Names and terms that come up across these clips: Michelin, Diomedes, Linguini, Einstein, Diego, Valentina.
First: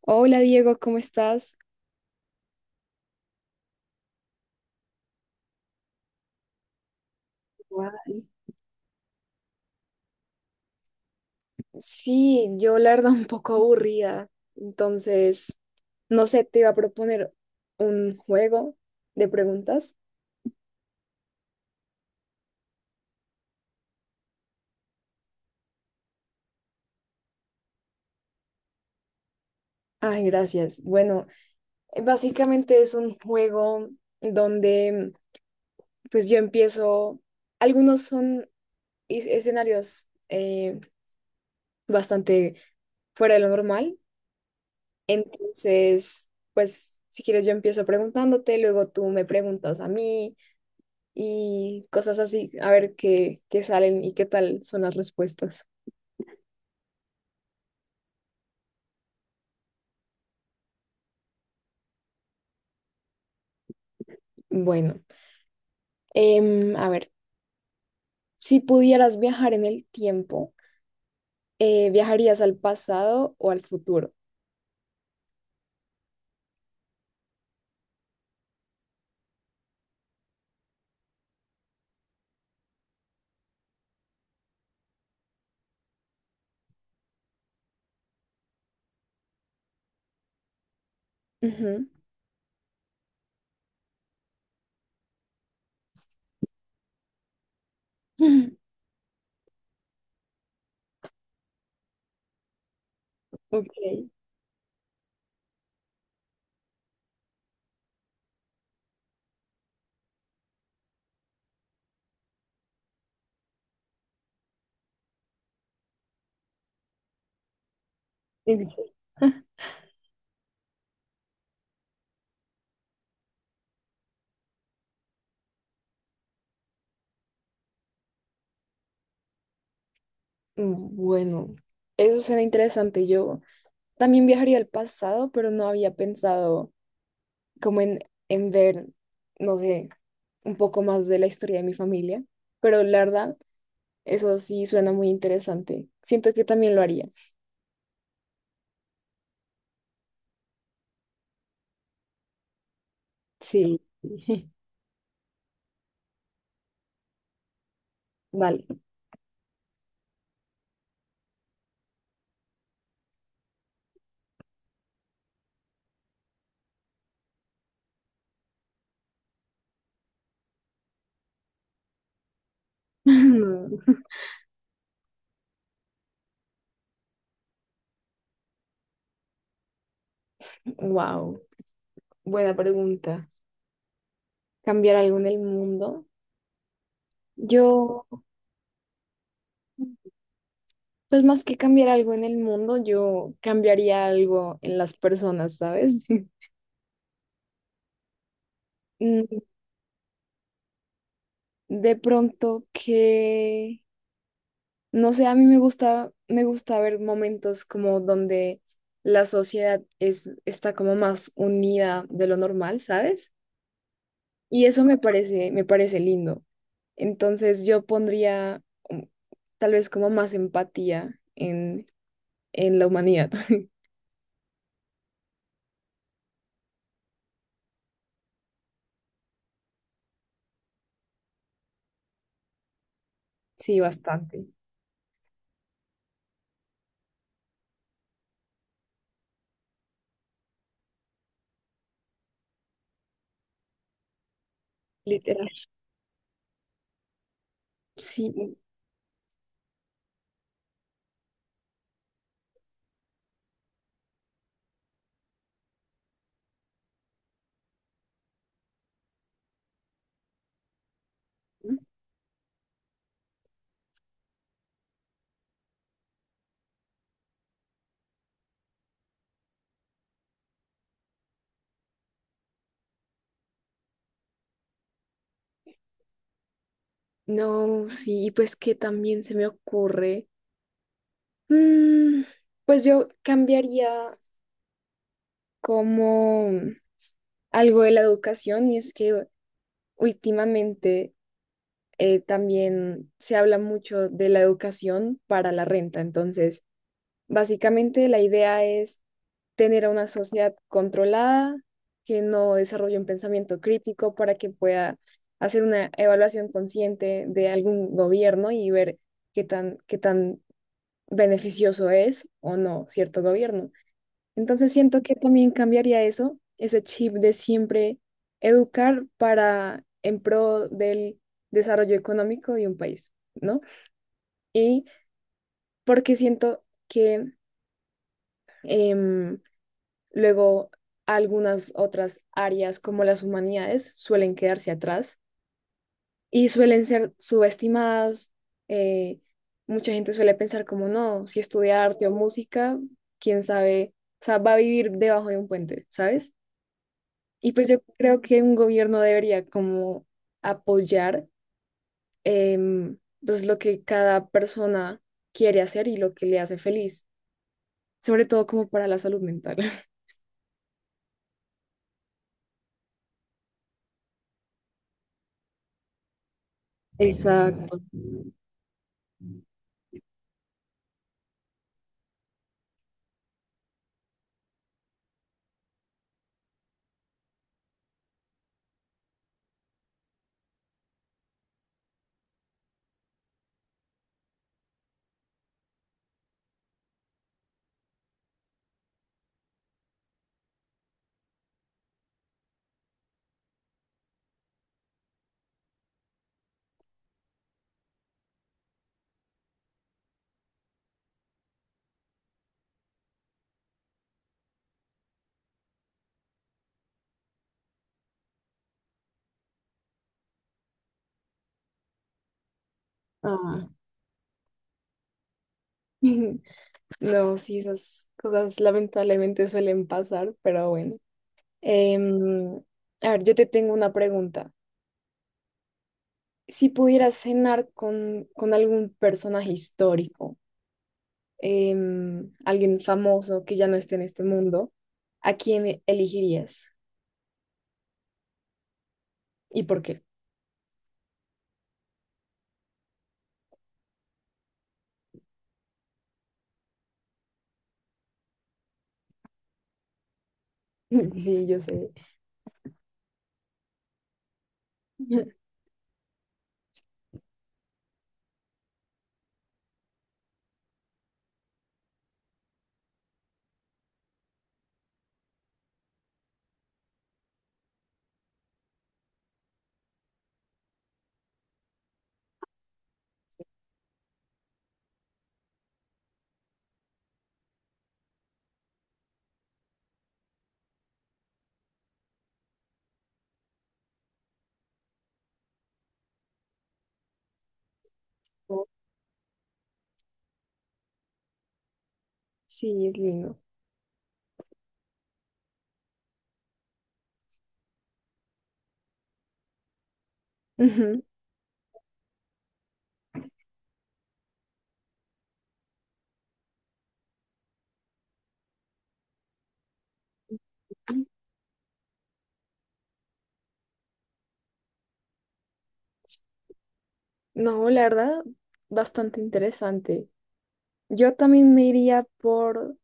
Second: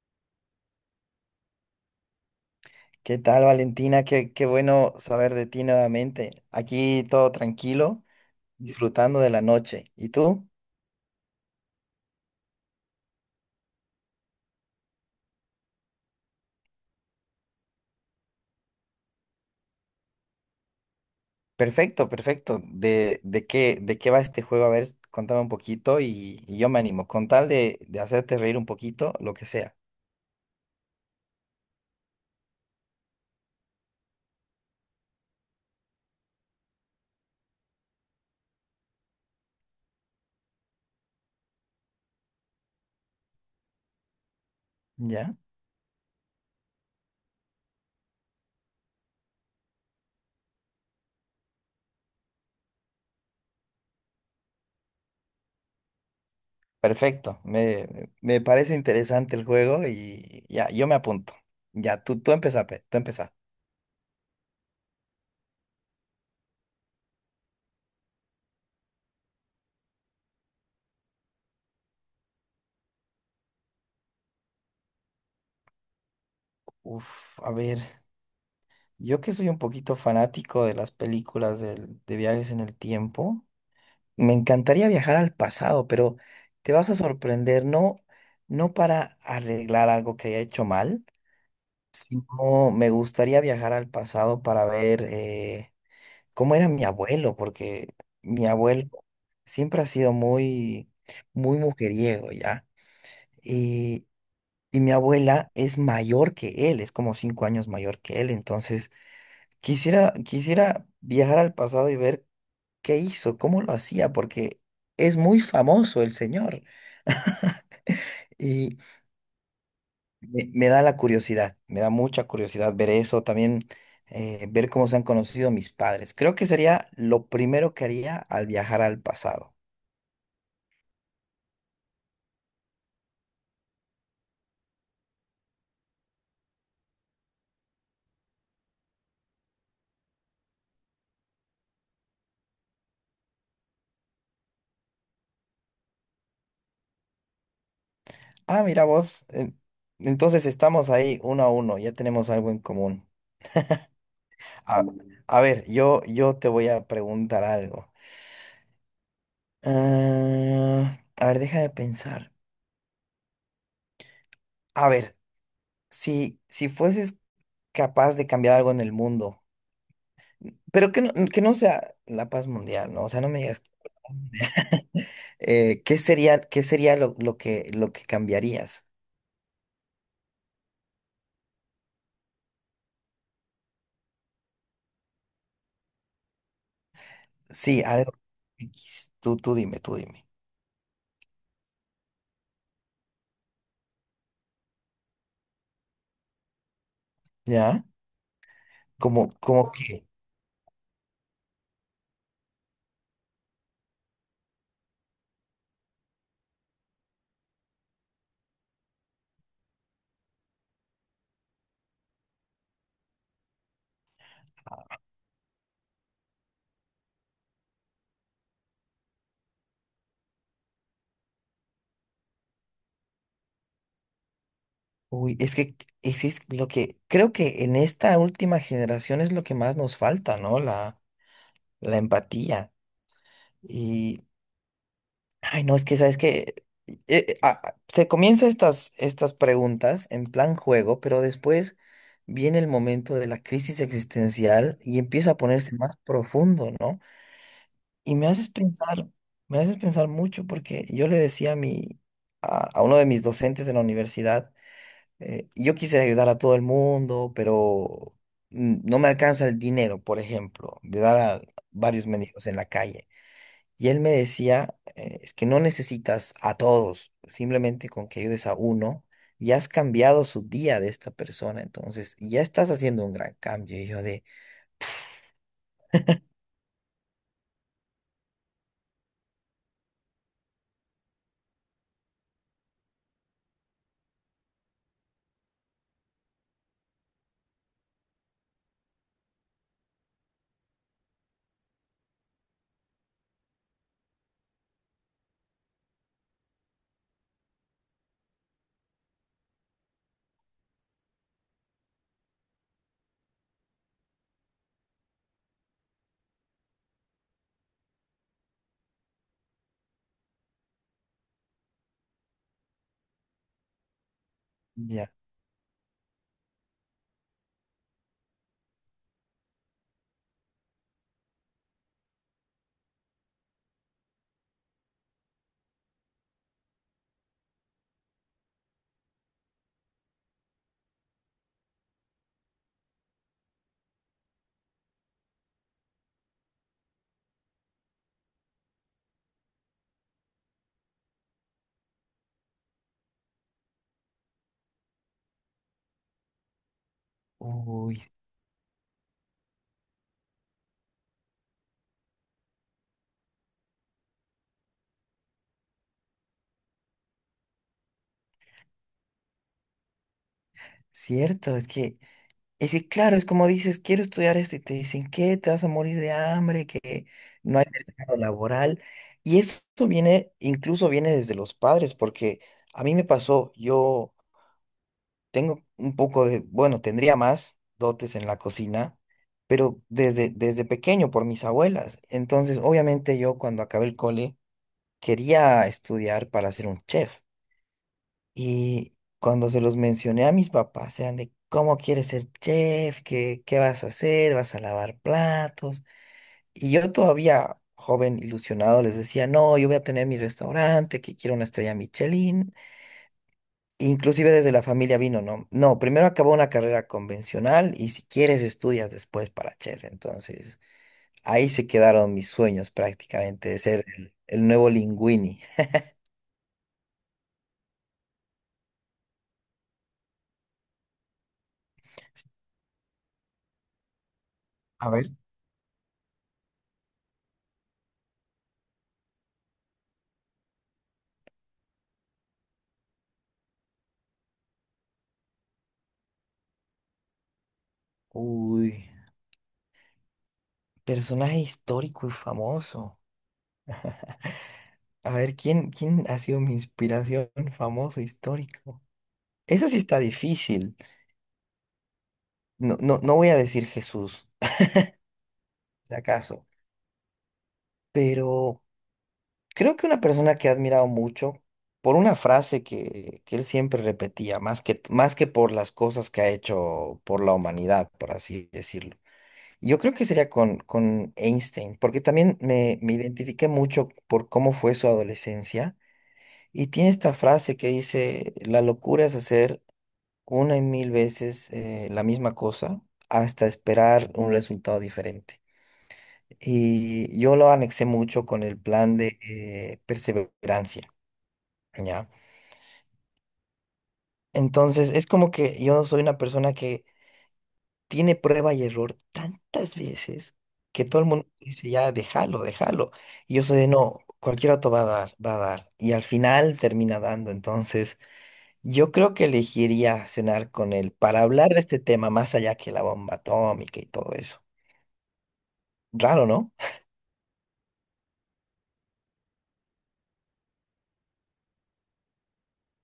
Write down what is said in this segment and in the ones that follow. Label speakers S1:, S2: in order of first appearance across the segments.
S1: Hola Diego, ¿cómo estás?
S2: ¿Qué tal, Valentina? Qué bueno saber de ti nuevamente. Aquí todo tranquilo,
S1: Guay.
S2: disfrutando de la noche. ¿Y tú?
S1: Sí, yo la verdad un poco aburrida, entonces, no sé, te iba a proponer un juego de preguntas.
S2: Perfecto, perfecto. ¿De qué va este juego? A ver, contame un poquito y yo me animo. Con tal de hacerte reír un poquito, lo que sea.
S1: Ay, gracias. Bueno, básicamente es un juego donde pues yo empiezo, algunos son escenarios bastante fuera de lo normal,
S2: ¿Ya?
S1: entonces, pues si quieres yo empiezo preguntándote, luego tú me preguntas a mí. Y cosas así, a ver qué, qué salen y qué tal son las respuestas.
S2: Perfecto. Me parece interesante el juego y ya, yo me apunto. Ya, tú empezá, pe, tú empezá.
S1: Bueno, a ver, si pudieras viajar en el tiempo, ¿viajarías al pasado o al futuro?
S2: Uf, a ver, yo que soy un poquito fanático de las películas de viajes en el tiempo. Me encantaría viajar al pasado, pero te vas a sorprender, no, no para arreglar algo que haya hecho mal,
S1: Ujú.
S2: sino me gustaría viajar al pasado para ver cómo era mi abuelo, porque mi abuelo siempre ha sido muy, muy mujeriego, ¿ya?
S1: Ok,
S2: Y, y mi abuela es mayor que él, es como cinco años mayor que él, entonces quisiera viajar al pasado y ver. ¿Qué hizo? ¿Cómo lo hacía? Porque es muy famoso el señor
S1: en
S2: y
S1: serio.
S2: me da la curiosidad, me da mucha curiosidad ver eso, también ver cómo se han conocido mis padres. Creo que sería lo primero que haría al viajar al pasado.
S1: Bueno, eso suena interesante. Yo también viajaría al pasado, pero no había pensado como en ver, no sé, un poco más de la historia de mi familia. Pero la verdad, eso sí suena muy interesante. Siento que también lo haría.
S2: Ah, mira vos, entonces estamos ahí uno a uno, ya tenemos algo en común.
S1: Sí,
S2: A, a ver, yo te voy a preguntar algo.
S1: vale.
S2: Ah, a ver, deja de pensar. A ver, si fueses capaz de cambiar algo en el mundo, pero que no sea la paz mundial, ¿no? O sea, no me digas. Qué sería lo que cambiarías?
S1: Wow, buena pregunta. ¿Cambiar algo en el mundo?
S2: Sí,
S1: Yo,
S2: algo. X. Tú dime, tú dime.
S1: pues más que cambiar algo en el mundo, yo cambiaría algo en las personas, ¿sabes?
S2: ¿Ya? Como,
S1: Mm,
S2: como que.
S1: de pronto que, no sé, a mí me gusta ver momentos como donde la sociedad es, está como más unida de lo normal, ¿sabes? Y eso me parece lindo. Entonces yo pondría, mm, tal vez como más empatía en la humanidad.
S2: Uy, es que es lo que. Creo que en esta última generación es lo que más nos falta, ¿no? La empatía.
S1: Sí,
S2: Y
S1: bastante,
S2: ay, no, es que sabes que se comienza estas preguntas en plan juego, pero después viene el momento de la crisis existencial y empieza a
S1: literal.
S2: ponerse más profundo, ¿no? Y
S1: Sí,
S2: me haces pensar mucho porque yo le decía a uno de mis docentes en la universidad, yo quisiera ayudar a todo el mundo, pero no me alcanza el dinero, por ejemplo, de dar a varios mendigos en la calle. Y él me decía, es que no necesitas a todos, simplemente con que ayudes a uno, ya has cambiado su día de esta persona, entonces ya estás haciendo un gran cambio. Y yo de,
S1: no, sí, pues que también se me ocurre. Mm, pues yo cambiaría como algo de la educación, y es que últimamente también se habla mucho de la educación para la renta. Entonces básicamente la idea es tener a una sociedad controlada, que no desarrolle un pensamiento crítico para que pueda hacer una evaluación consciente de algún gobierno y ver qué tan beneficioso es o no cierto gobierno. Entonces siento
S2: ya,
S1: que también cambiaría eso, ese chip de siempre educar para en pro del desarrollo económico de un país, ¿no? Y porque siento que... em, luego, algunas otras áreas como las humanidades suelen quedarse atrás y suelen ser subestimadas. eh, mucha gente suele pensar como, no, si estudia arte o música, quién sabe, o sea, va a vivir debajo de un puente, ¿sabes? Y pues yo
S2: uy,
S1: creo que un gobierno debería como apoyar, em, pues lo que cada persona quiere hacer y lo que le hace feliz, sobre todo como para la salud mental.
S2: cierto, es que claro, es como dices, quiero estudiar esto y te dicen, ¿qué? Te vas a morir de hambre, que no hay
S1: Exacto.
S2: mercado laboral. Y eso viene, incluso viene desde los padres, porque a mí me pasó, yo... Tengo un poco de, bueno, tendría más dotes en la cocina, pero desde pequeño por mis abuelas. Entonces, obviamente yo cuando acabé el cole quería estudiar para ser un chef. Y cuando se los mencioné a mis papás, eran de, ¿cómo quieres ser chef? ¿Qué vas a hacer? ¿Vas a lavar platos? Y yo todavía, joven, ilusionado, les decía, no, yo voy a tener mi restaurante, que quiero una estrella Michelin. Inclusive desde la familia vino, ¿no? No, primero acabó una carrera convencional y si quieres estudias después para chef. Entonces, ahí se quedaron mis sueños prácticamente de
S1: Ah.
S2: ser el nuevo Linguini.
S1: No, sí, esas cosas lamentablemente suelen pasar, pero bueno. Em, a ver, yo te tengo una pregunta.
S2: A ver.
S1: Si pudieras cenar con algún personaje histórico, alguien famoso que ya no esté en este mundo, ¿a quién elegirías?
S2: Uy,
S1: ¿Y por qué?
S2: personaje histórico y famoso. A ver, ¿quién ha sido mi inspiración famoso histórico? Eso sí está difícil.
S1: Sí, yo sé.
S2: No, no, no voy a decir Jesús, si acaso, pero... Creo que una persona que he admirado mucho por una frase que él siempre repetía, más que por las cosas que ha hecho por la humanidad, por así decirlo. Yo creo que sería con Einstein, porque también me identifiqué mucho por cómo fue su adolescencia. Y tiene esta frase que dice, la locura es hacer una y mil veces la misma cosa hasta esperar un resultado diferente. Y yo lo anexé mucho con el plan de perseverancia. ¿Ya?
S1: Sí, es lindo.
S2: Entonces, es como que yo soy una persona que tiene prueba y error tantas veces que todo
S1: Ujú.
S2: el mundo dice, ya, déjalo, déjalo. Y yo soy de, no, cualquier auto va a dar, va a dar. Y al final termina dando. Entonces, yo creo que elegiría cenar con él para hablar de este tema más allá que la bomba atómica y todo eso. Raro, ¿no?
S1: No, la verdad, bastante interesante. Yo también me iría por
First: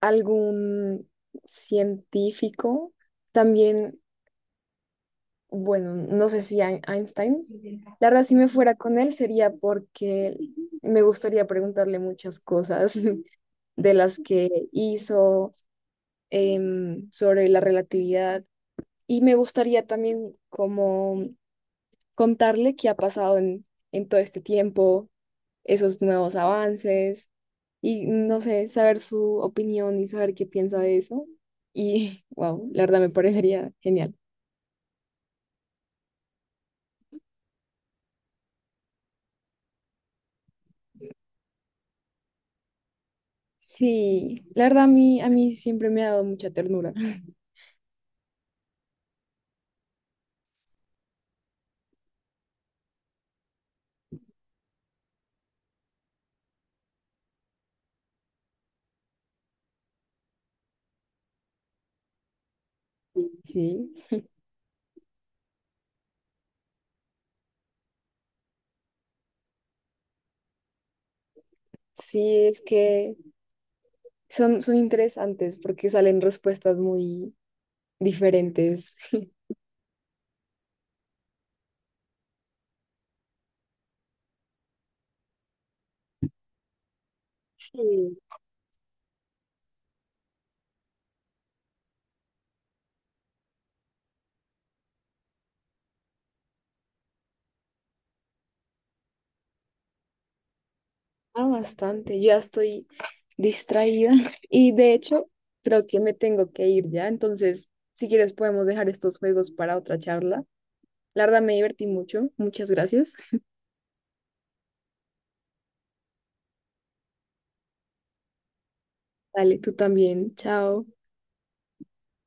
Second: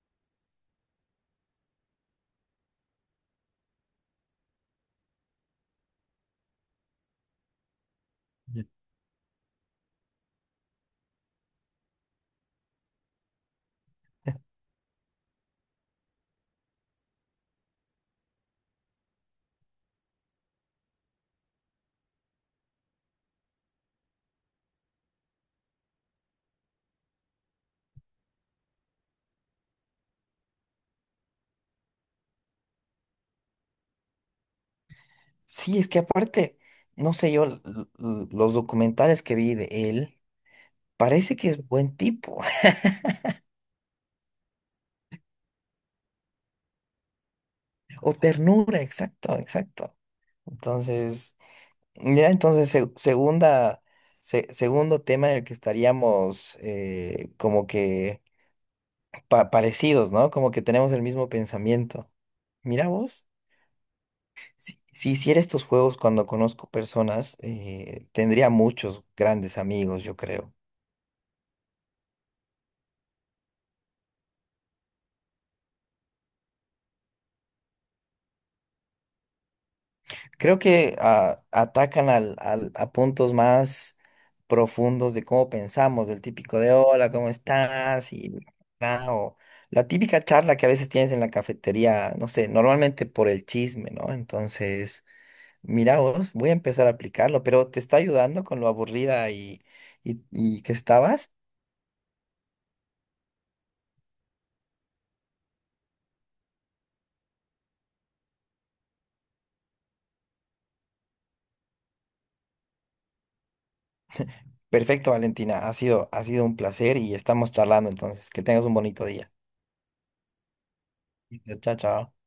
S1: algún científico, también, bueno, no sé si Einstein. La verdad, si me
S2: Ya.
S1: fuera con él sería porque me gustaría preguntarle muchas cosas de las que hizo, sobre la relatividad, y me gustaría también como contarle qué ha pasado en todo este tiempo, esos nuevos avances, y no sé, saber su opinión y saber qué piensa de eso. Y wow, la verdad me parecería genial.
S2: Sí, es que aparte, no sé yo, los documentales que vi de él, parece que es buen tipo.
S1: Sí, la verdad a mí siempre me ha dado mucha ternura.
S2: O ternura, exacto, exacto. Entonces, ya entonces, segunda, segundo tema en el que estaríamos como que parecidos, ¿no? Como que tenemos el mismo pensamiento. Mira vos,
S1: Sí,
S2: si hiciera estos juegos cuando conozco personas, tendría muchos grandes amigos, yo creo.
S1: sí, es que son, son interesantes porque salen respuestas muy diferentes.
S2: Creo que atacan al, a puntos más profundos de cómo pensamos, del típico de hola, ¿cómo estás?
S1: Sí,
S2: Y bla, o la típica charla que a veces tienes en la cafetería, no sé, normalmente por el chisme, ¿no? Entonces, mira vos, voy a empezar a aplicarlo, pero ¿te está ayudando con lo aburrida y que estabas?
S1: ah, bastante. Yo ya estoy distraída y de hecho creo que me tengo que ir ya. Entonces, si quieres podemos dejar estos juegos para otra charla. La verdad me divertí mucho. Muchas gracias.
S2: Perfecto, Valentina, ha sido un placer y estamos charlando, entonces, que tengas un bonito día.
S1: Dale, tú también. Chao.
S2: Chao, chao.